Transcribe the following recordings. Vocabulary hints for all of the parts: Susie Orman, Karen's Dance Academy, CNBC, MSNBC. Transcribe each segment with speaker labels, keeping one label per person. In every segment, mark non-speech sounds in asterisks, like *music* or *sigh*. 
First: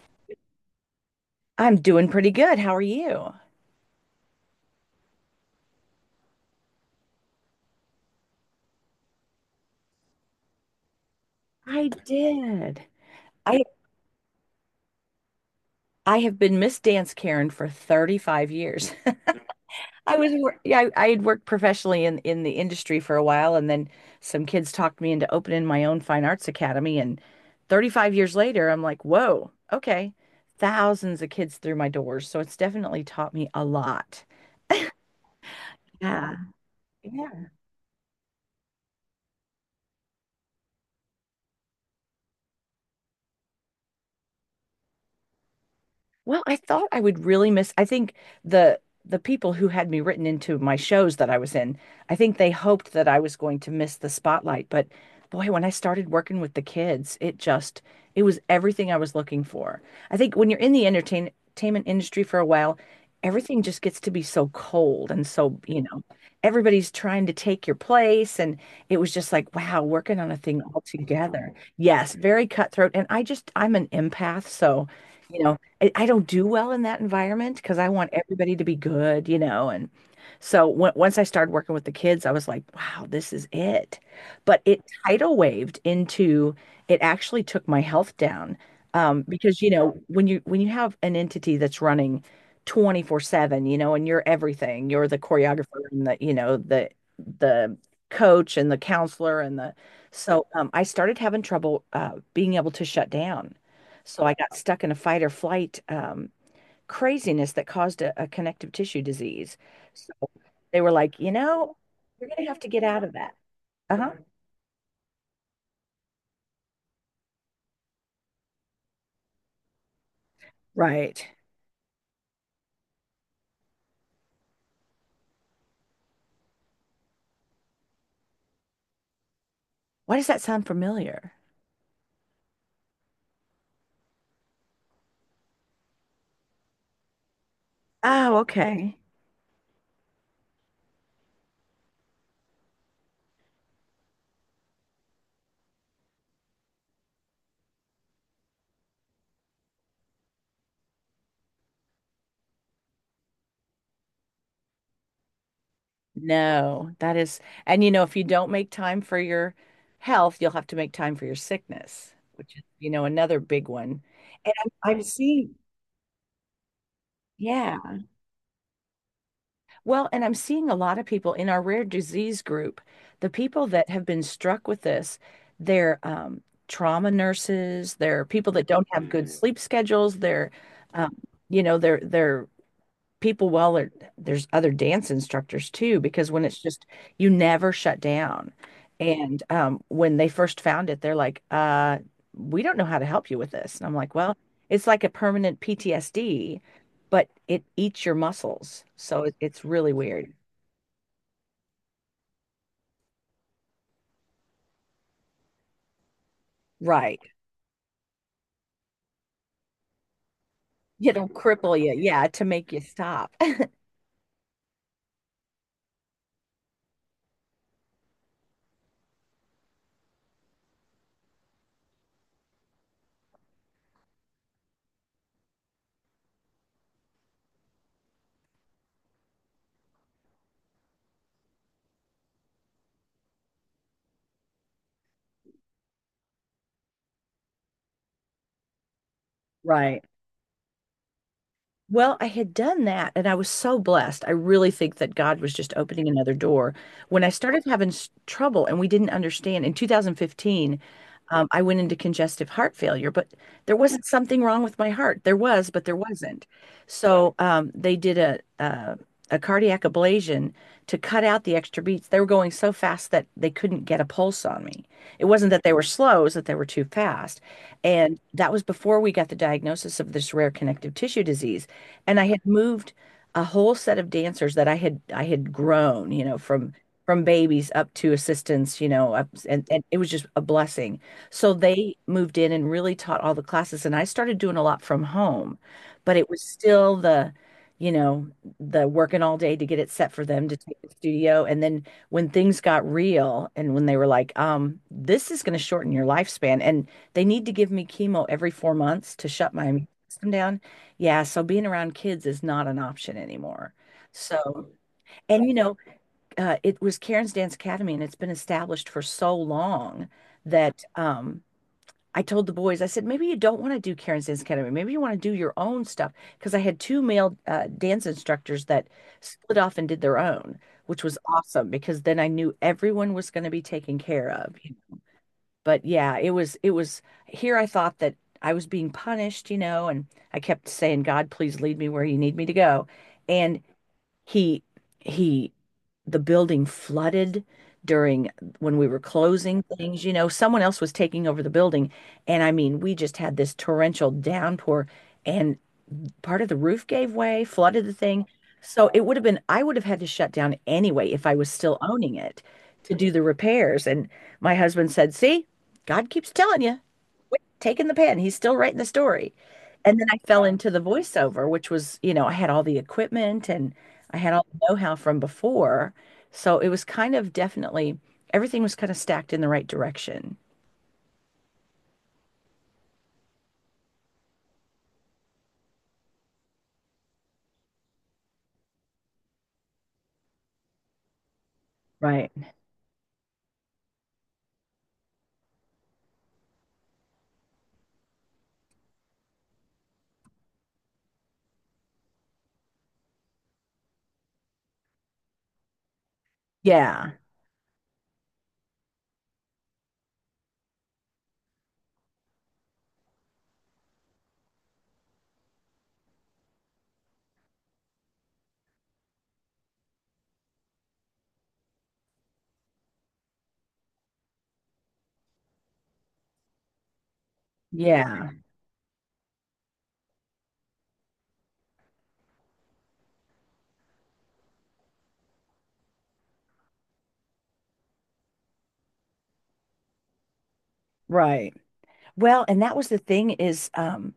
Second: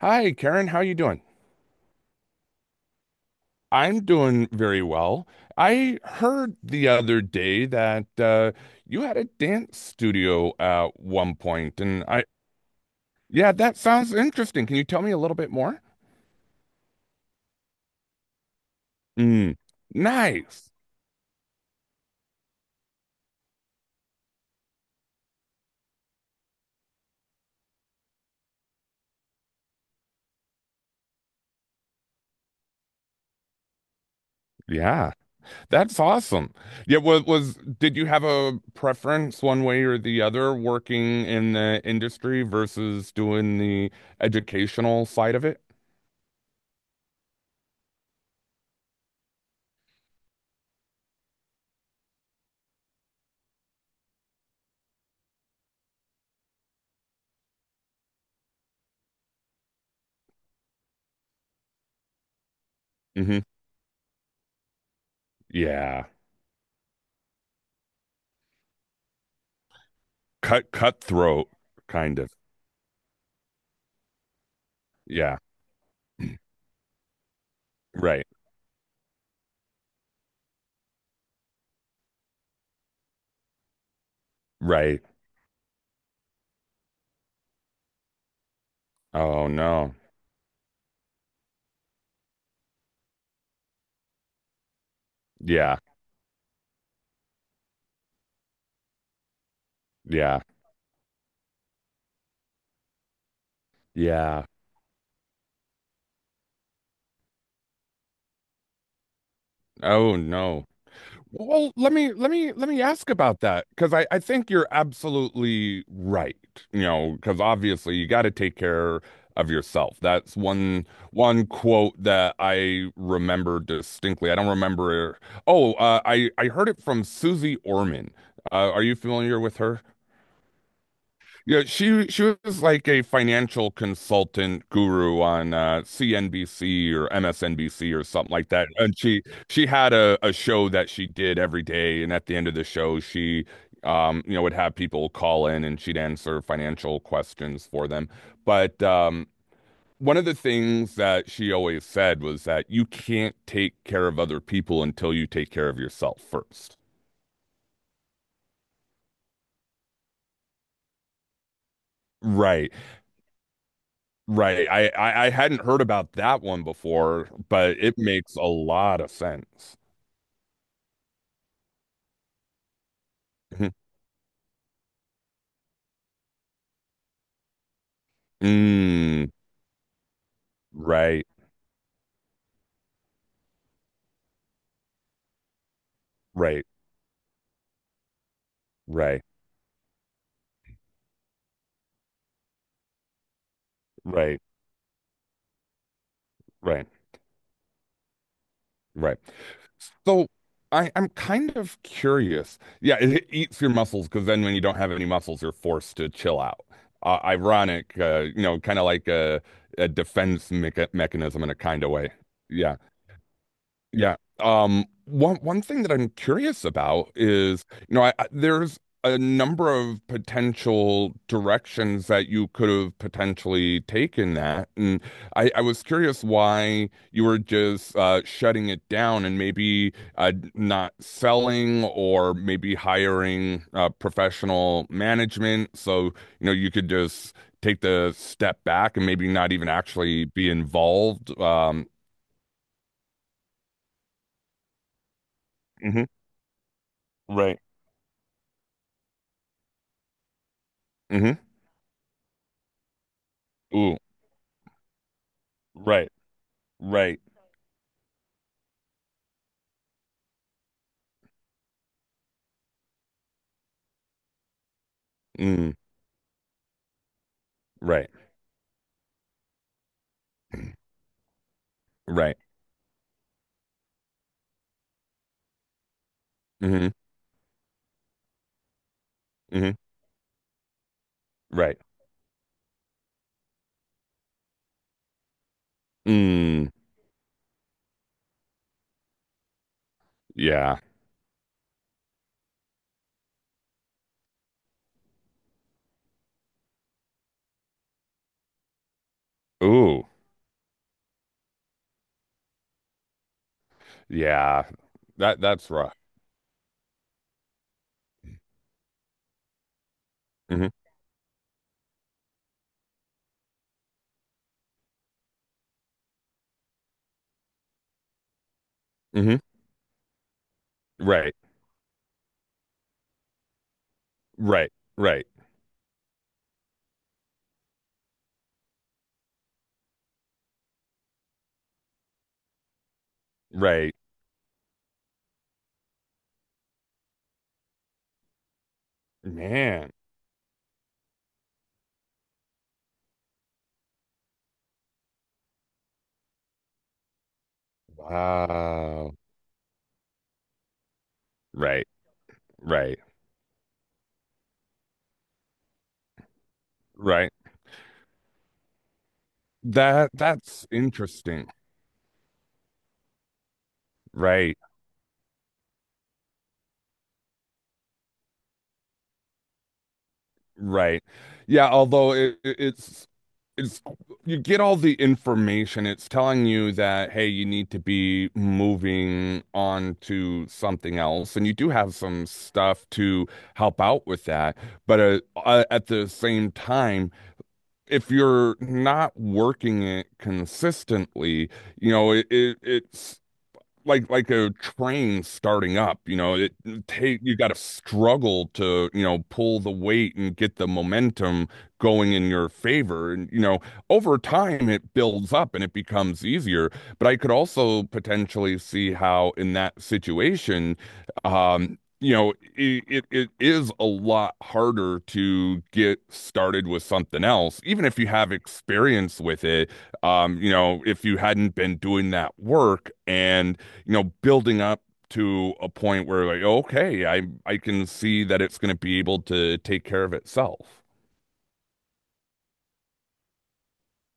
Speaker 1: Hi, Karen. How you doing?
Speaker 2: I'm doing pretty good. How are you?
Speaker 1: I'm doing very well. I heard the other day that you had a dance studio at one point,
Speaker 2: I did.
Speaker 1: yeah,
Speaker 2: I
Speaker 1: that sounds interesting. Can you tell me a little bit more?
Speaker 2: I have been Miss Dance Karen for 35 years. *laughs*
Speaker 1: Mm,
Speaker 2: *laughs*
Speaker 1: nice.
Speaker 2: Yeah, I had worked professionally in the industry for a while, and then some kids talked me into opening my own fine arts academy, and 35 years later I'm like, "Whoa, okay." Thousands of kids through my doors, so it's definitely taught me a lot.
Speaker 1: Yeah, that's
Speaker 2: Yeah.
Speaker 1: awesome. Was did you have a preference one way or the other working in the industry versus doing the educational side of it?
Speaker 2: Well, I thought I would really miss. I think the people who had me written into my shows that I was in, I think they hoped that I was going to miss the spotlight. But boy, when I started working with the kids, it was everything I was looking for. I think when you're in the entertainment industry for a while,
Speaker 1: Hmm.
Speaker 2: everything just gets to be so cold, and so
Speaker 1: Yeah,
Speaker 2: everybody's trying to take your place. And it was just like, wow, working on a thing
Speaker 1: cut
Speaker 2: all
Speaker 1: cutthroat
Speaker 2: together. Yes,
Speaker 1: kind of.
Speaker 2: very cutthroat. And I'm an empath, so.
Speaker 1: Yeah.
Speaker 2: You know, I don't do well in that environment because I want
Speaker 1: Right.
Speaker 2: everybody to be good. And so w once I started working with the kids, I was like, wow, this is it. But it
Speaker 1: Right.
Speaker 2: tidal waved into, it actually took my health down.
Speaker 1: Oh
Speaker 2: Because
Speaker 1: no.
Speaker 2: when you have an entity that's running 24/7, and you're everything, you're the
Speaker 1: Yeah.
Speaker 2: choreographer and the coach and the counselor and the
Speaker 1: Yeah.
Speaker 2: so I started having trouble being able to shut down. So I
Speaker 1: Yeah.
Speaker 2: got stuck in a fight or flight craziness that caused a connective tissue disease. So
Speaker 1: Oh no.
Speaker 2: they were like,
Speaker 1: Well, let me
Speaker 2: you're
Speaker 1: let
Speaker 2: going to
Speaker 1: me
Speaker 2: have to
Speaker 1: let me
Speaker 2: get out
Speaker 1: ask
Speaker 2: of that.
Speaker 1: about that because I
Speaker 2: Uh-huh.
Speaker 1: I think you're absolutely right. You know, because obviously you got to take care of yourself. That's one
Speaker 2: Right.
Speaker 1: one quote that I remember distinctly. I don't remember. Oh, I heard it from Susie Orman. Are you familiar with her?
Speaker 2: Why does that sound familiar?
Speaker 1: Yeah, she was like a financial consultant guru on CNBC or MSNBC or something
Speaker 2: Oh,
Speaker 1: like that.
Speaker 2: okay.
Speaker 1: And she had a show that she did every day, and at the end of the show, she would have people call in and she'd answer financial questions for them. But one of the things that she always said was that you can't take care of other people until you take care of yourself first.
Speaker 2: No, that is, and if you don't make time for your health, you'll have to make time for your sickness, which is,
Speaker 1: Right.
Speaker 2: another big one. And
Speaker 1: Right. I,
Speaker 2: I
Speaker 1: I I
Speaker 2: see.
Speaker 1: hadn't heard about that one before, but it
Speaker 2: Yeah.
Speaker 1: makes a lot of sense.
Speaker 2: Well, and I'm seeing a lot of people in our rare disease group, the people
Speaker 1: Mhm.
Speaker 2: that have been struck with this, they're trauma nurses, they're people that don't have good
Speaker 1: Mm,
Speaker 2: Mm. sleep schedules, they're, um,
Speaker 1: right,
Speaker 2: you know, they're people, well are there's other dance instructors too because when it's
Speaker 1: right,
Speaker 2: just you never shut down.
Speaker 1: right,
Speaker 2: And when they first found it, they're like, we don't know how to help you with this. And I'm like, well,
Speaker 1: right,
Speaker 2: it's like a permanent PTSD,
Speaker 1: right,
Speaker 2: but it eats your muscles,
Speaker 1: right.
Speaker 2: so it's really
Speaker 1: So
Speaker 2: weird.
Speaker 1: I'm kind of curious. Yeah, it eats your muscles because then when you don't have any muscles, you're forced to chill out.
Speaker 2: Right,
Speaker 1: Ironic, you know, kind of like a defense mecha
Speaker 2: it'll
Speaker 1: mechanism in a
Speaker 2: cripple
Speaker 1: kind of
Speaker 2: you,
Speaker 1: way.
Speaker 2: yeah, to make
Speaker 1: Yeah.
Speaker 2: you stop. *laughs*
Speaker 1: Yeah. One thing that I'm curious about is, you know, there's a number of potential directions that you could have potentially taken that. And I was curious why you were just shutting it down and maybe not selling or maybe hiring professional management. So, you know, you could just take the step back and maybe not even
Speaker 2: Right.
Speaker 1: actually be involved.
Speaker 2: Well, I had done that, and I was so blessed. I really think that God was just
Speaker 1: Mhm.
Speaker 2: opening another door. When I
Speaker 1: Right.
Speaker 2: started having trouble and we didn't understand in 2015,
Speaker 1: Mhm.
Speaker 2: I went into congestive heart failure, but there
Speaker 1: Ooh,
Speaker 2: wasn't something wrong with my heart. There was, but there
Speaker 1: right,
Speaker 2: wasn't.
Speaker 1: right,
Speaker 2: So they did a cardiac ablation to cut out the extra beats. They were going so fast that they couldn't get a pulse on me. It wasn't that
Speaker 1: mm,
Speaker 2: they were slow, it was that they were too fast.
Speaker 1: right,
Speaker 2: And that was before we got the diagnosis of this rare connective tissue disease. And I
Speaker 1: right,
Speaker 2: had moved a whole set of dancers that I had grown, from
Speaker 1: mm-hmm,
Speaker 2: from babies up to assistants, up, and
Speaker 1: mm-hmm,
Speaker 2: and it was just a blessing. So
Speaker 1: right,
Speaker 2: they moved in and really taught all the classes, and I started doing a lot from home, but it was
Speaker 1: mm,
Speaker 2: still you know, the working all day to get it set for them to
Speaker 1: yeah,
Speaker 2: take to the studio. And then when things got real and when they were like, this is going to shorten your lifespan, and they need to give me chemo every 4 months to shut my immune
Speaker 1: ooh,
Speaker 2: system down. Yeah, so being around kids is not an option anymore.
Speaker 1: yeah,
Speaker 2: So,
Speaker 1: that
Speaker 2: and
Speaker 1: that's rough.
Speaker 2: it was Karen's Dance Academy, and it's been established for so long
Speaker 1: Mm-hmm,
Speaker 2: that I told the boys, I said, maybe you don't want to do Karen's Dance Academy. Maybe you want to do your own stuff. Because I had two male dance instructors that
Speaker 1: mm-hmm,
Speaker 2: split off and did their own, which was
Speaker 1: right,
Speaker 2: awesome because then I knew everyone was going to be taken care of.
Speaker 1: right, right,
Speaker 2: But yeah, it was here I thought that I was being punished, and I kept saying, God, please lead me where you need me to go. And
Speaker 1: right,
Speaker 2: he he the building flooded during when we were closing
Speaker 1: man,
Speaker 2: things, someone else was taking over the building. And I mean, we just had this torrential downpour, and part of the roof gave way, flooded the thing. So it
Speaker 1: wow,
Speaker 2: would have been, I would have had to shut down anyway if I was still
Speaker 1: right,
Speaker 2: owning it, to
Speaker 1: right,
Speaker 2: do the repairs. And my husband said, "See, God keeps telling you,
Speaker 1: right.
Speaker 2: quit taking the pen. He's still writing the story." And then
Speaker 1: That
Speaker 2: I fell
Speaker 1: that's
Speaker 2: into the
Speaker 1: interesting,
Speaker 2: voiceover, which was, I had all the equipment and I had all
Speaker 1: right.
Speaker 2: the know-how from before. So it was kind of definitely, everything was kind of stacked in the right direction.
Speaker 1: Right. Yeah, although it's you get all the information. It's telling you that hey, you need to be moving on to something else, and you do have some
Speaker 2: Right.
Speaker 1: stuff to help out with that. But at the same time, if you're not working it consistently, you know, it's like a train starting up, you know, it
Speaker 2: Yeah.
Speaker 1: take you got to struggle to, you know, pull the weight and get the momentum going in your favor. And, you know, over time it builds up and it becomes easier. But I could also potentially see how in that situation, you know, it is a lot harder to get started with something else, even if you
Speaker 2: Yeah.
Speaker 1: have experience with it. You know, if you hadn't been doing that work and you know, building up to a point where like, okay, I can see that it's going to be able to take care of itself.
Speaker 2: Right. Well, and that was the thing is,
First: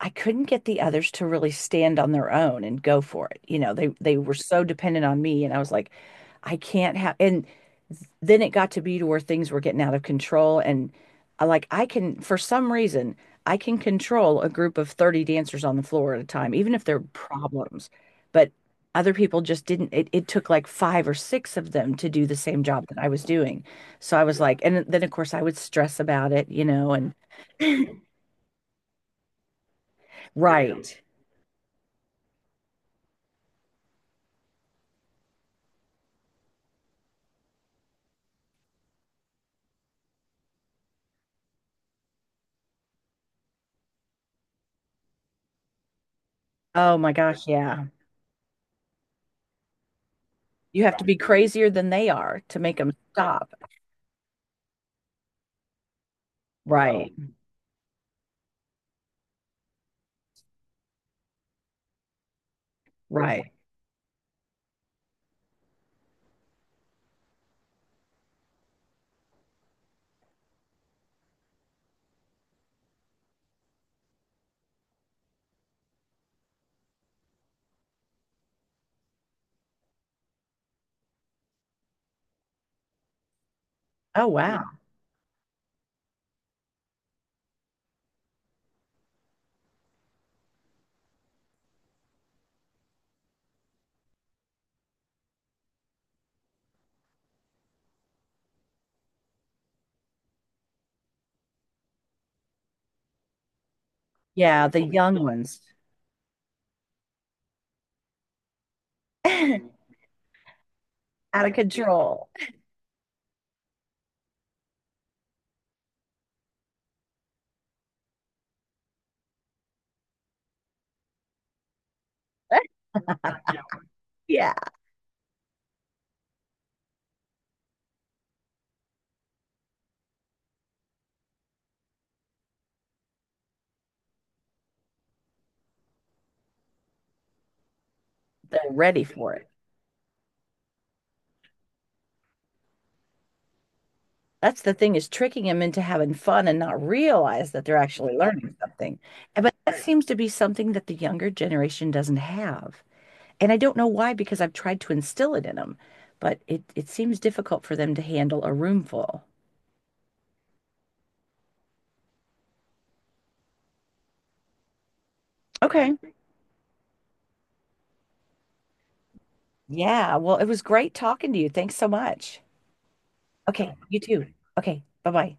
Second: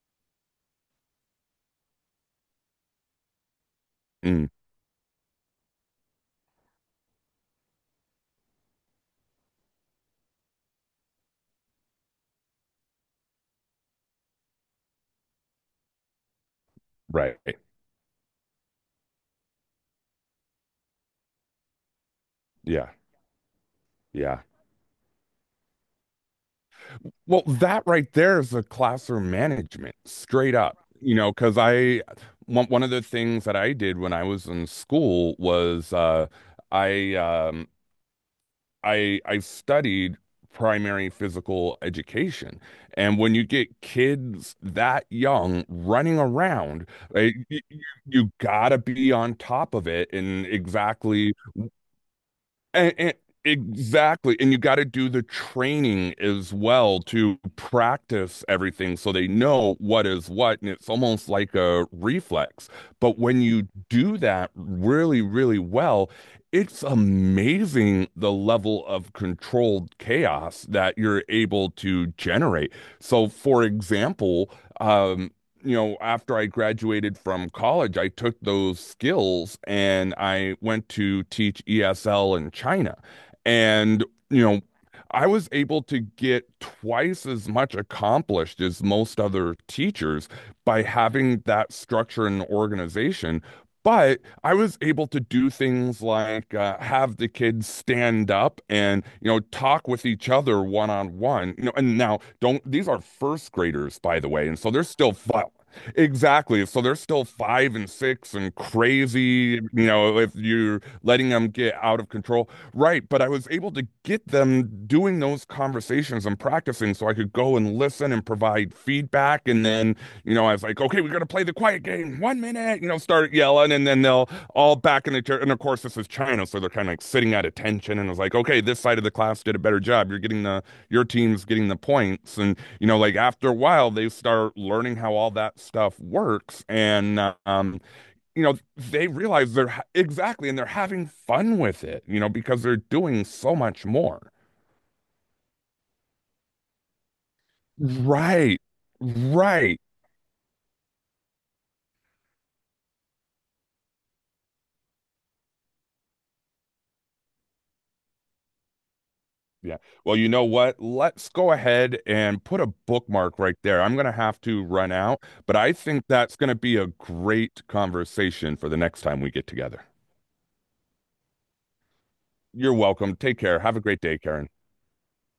Speaker 2: I couldn't get the others to really stand on their own and go for it. They were
Speaker 1: Mm,
Speaker 2: so dependent on me, and I was like, I can't have. And then it got to be to where things were getting out of control. And I like I can, for some reason I can control a group of 30 dancers on the floor at a time, even if they're
Speaker 1: right.
Speaker 2: problems. But other people just didn't. It took like five or six of them to do the same job
Speaker 1: Yeah.
Speaker 2: that I was doing. So I was
Speaker 1: Yeah.
Speaker 2: like, and then of course I would stress about it, and
Speaker 1: Well, that right there is a classroom management, straight up.
Speaker 2: right.
Speaker 1: You know, because I one of the things that I did when I was in school was I um, I studied primary physical education. And when you get kids that young running around,
Speaker 2: Oh my
Speaker 1: like,
Speaker 2: gosh, yeah.
Speaker 1: you gotta be on top of it
Speaker 2: You have to be crazier than they are to make them
Speaker 1: and
Speaker 2: stop.
Speaker 1: exactly. And you got to do the training as well
Speaker 2: Right.
Speaker 1: to practice everything so they know what is what. And it's almost like a reflex. But when
Speaker 2: Right.
Speaker 1: you do that really, really well, it's amazing the level of controlled chaos that you're able to generate. So, for example, um, you know, after I graduated from college, I took those skills and I went to teach ESL in China. And,
Speaker 2: Oh,
Speaker 1: you know,
Speaker 2: wow.
Speaker 1: I was able to get twice as much accomplished as most other teachers by having that structure and organization. But I was able to do things like have the kids stand up and, you know, talk with each other one on one. You know, and now don't, these are first graders, by the way. And
Speaker 2: Yeah,
Speaker 1: so
Speaker 2: the
Speaker 1: they're still
Speaker 2: young ones
Speaker 1: exactly. So they're still five and six and
Speaker 2: *laughs* out
Speaker 1: crazy, you know, if you're letting them
Speaker 2: of
Speaker 1: get out of
Speaker 2: control.
Speaker 1: control. Right. But I was able to get them doing those conversations and practicing so I could go and listen and provide feedback. And then, you know, I was like, okay, we're going to play the quiet game. One minute, you know, start yelling. And then they'll
Speaker 2: *laughs* Yeah,
Speaker 1: all back in the chair. And of course, this is China. So they're kind of like sitting at attention. And I was like, okay, this side of the class did a better job. You're getting the, your team's getting the points. And, you know, like after a while, they start learning how all that stuff works. And, um, you know,
Speaker 2: they're ready
Speaker 1: they
Speaker 2: for it.
Speaker 1: realize exactly, and they're having fun with it, you know, because they're doing so much more.
Speaker 2: That's the thing is tricking them into having fun and not realize that they're actually learning
Speaker 1: Right.
Speaker 2: something. But that
Speaker 1: Right.
Speaker 2: seems to be something that the younger generation doesn't have. And I don't know why, because I've tried to instill it in them, but it seems difficult for them to handle a room full.
Speaker 1: Yeah. Well, you know what? Let's go ahead and put a bookmark right there. I'm going to have to run out, but I
Speaker 2: Okay.
Speaker 1: think that's going to be a great conversation for the next time we get together.
Speaker 2: Yeah. Well, it was great talking to you. Thanks so much.
Speaker 1: You're welcome. Take care.
Speaker 2: Okay,
Speaker 1: Have a
Speaker 2: you
Speaker 1: great day,
Speaker 2: too.
Speaker 1: Karen.
Speaker 2: Okay, bye-bye.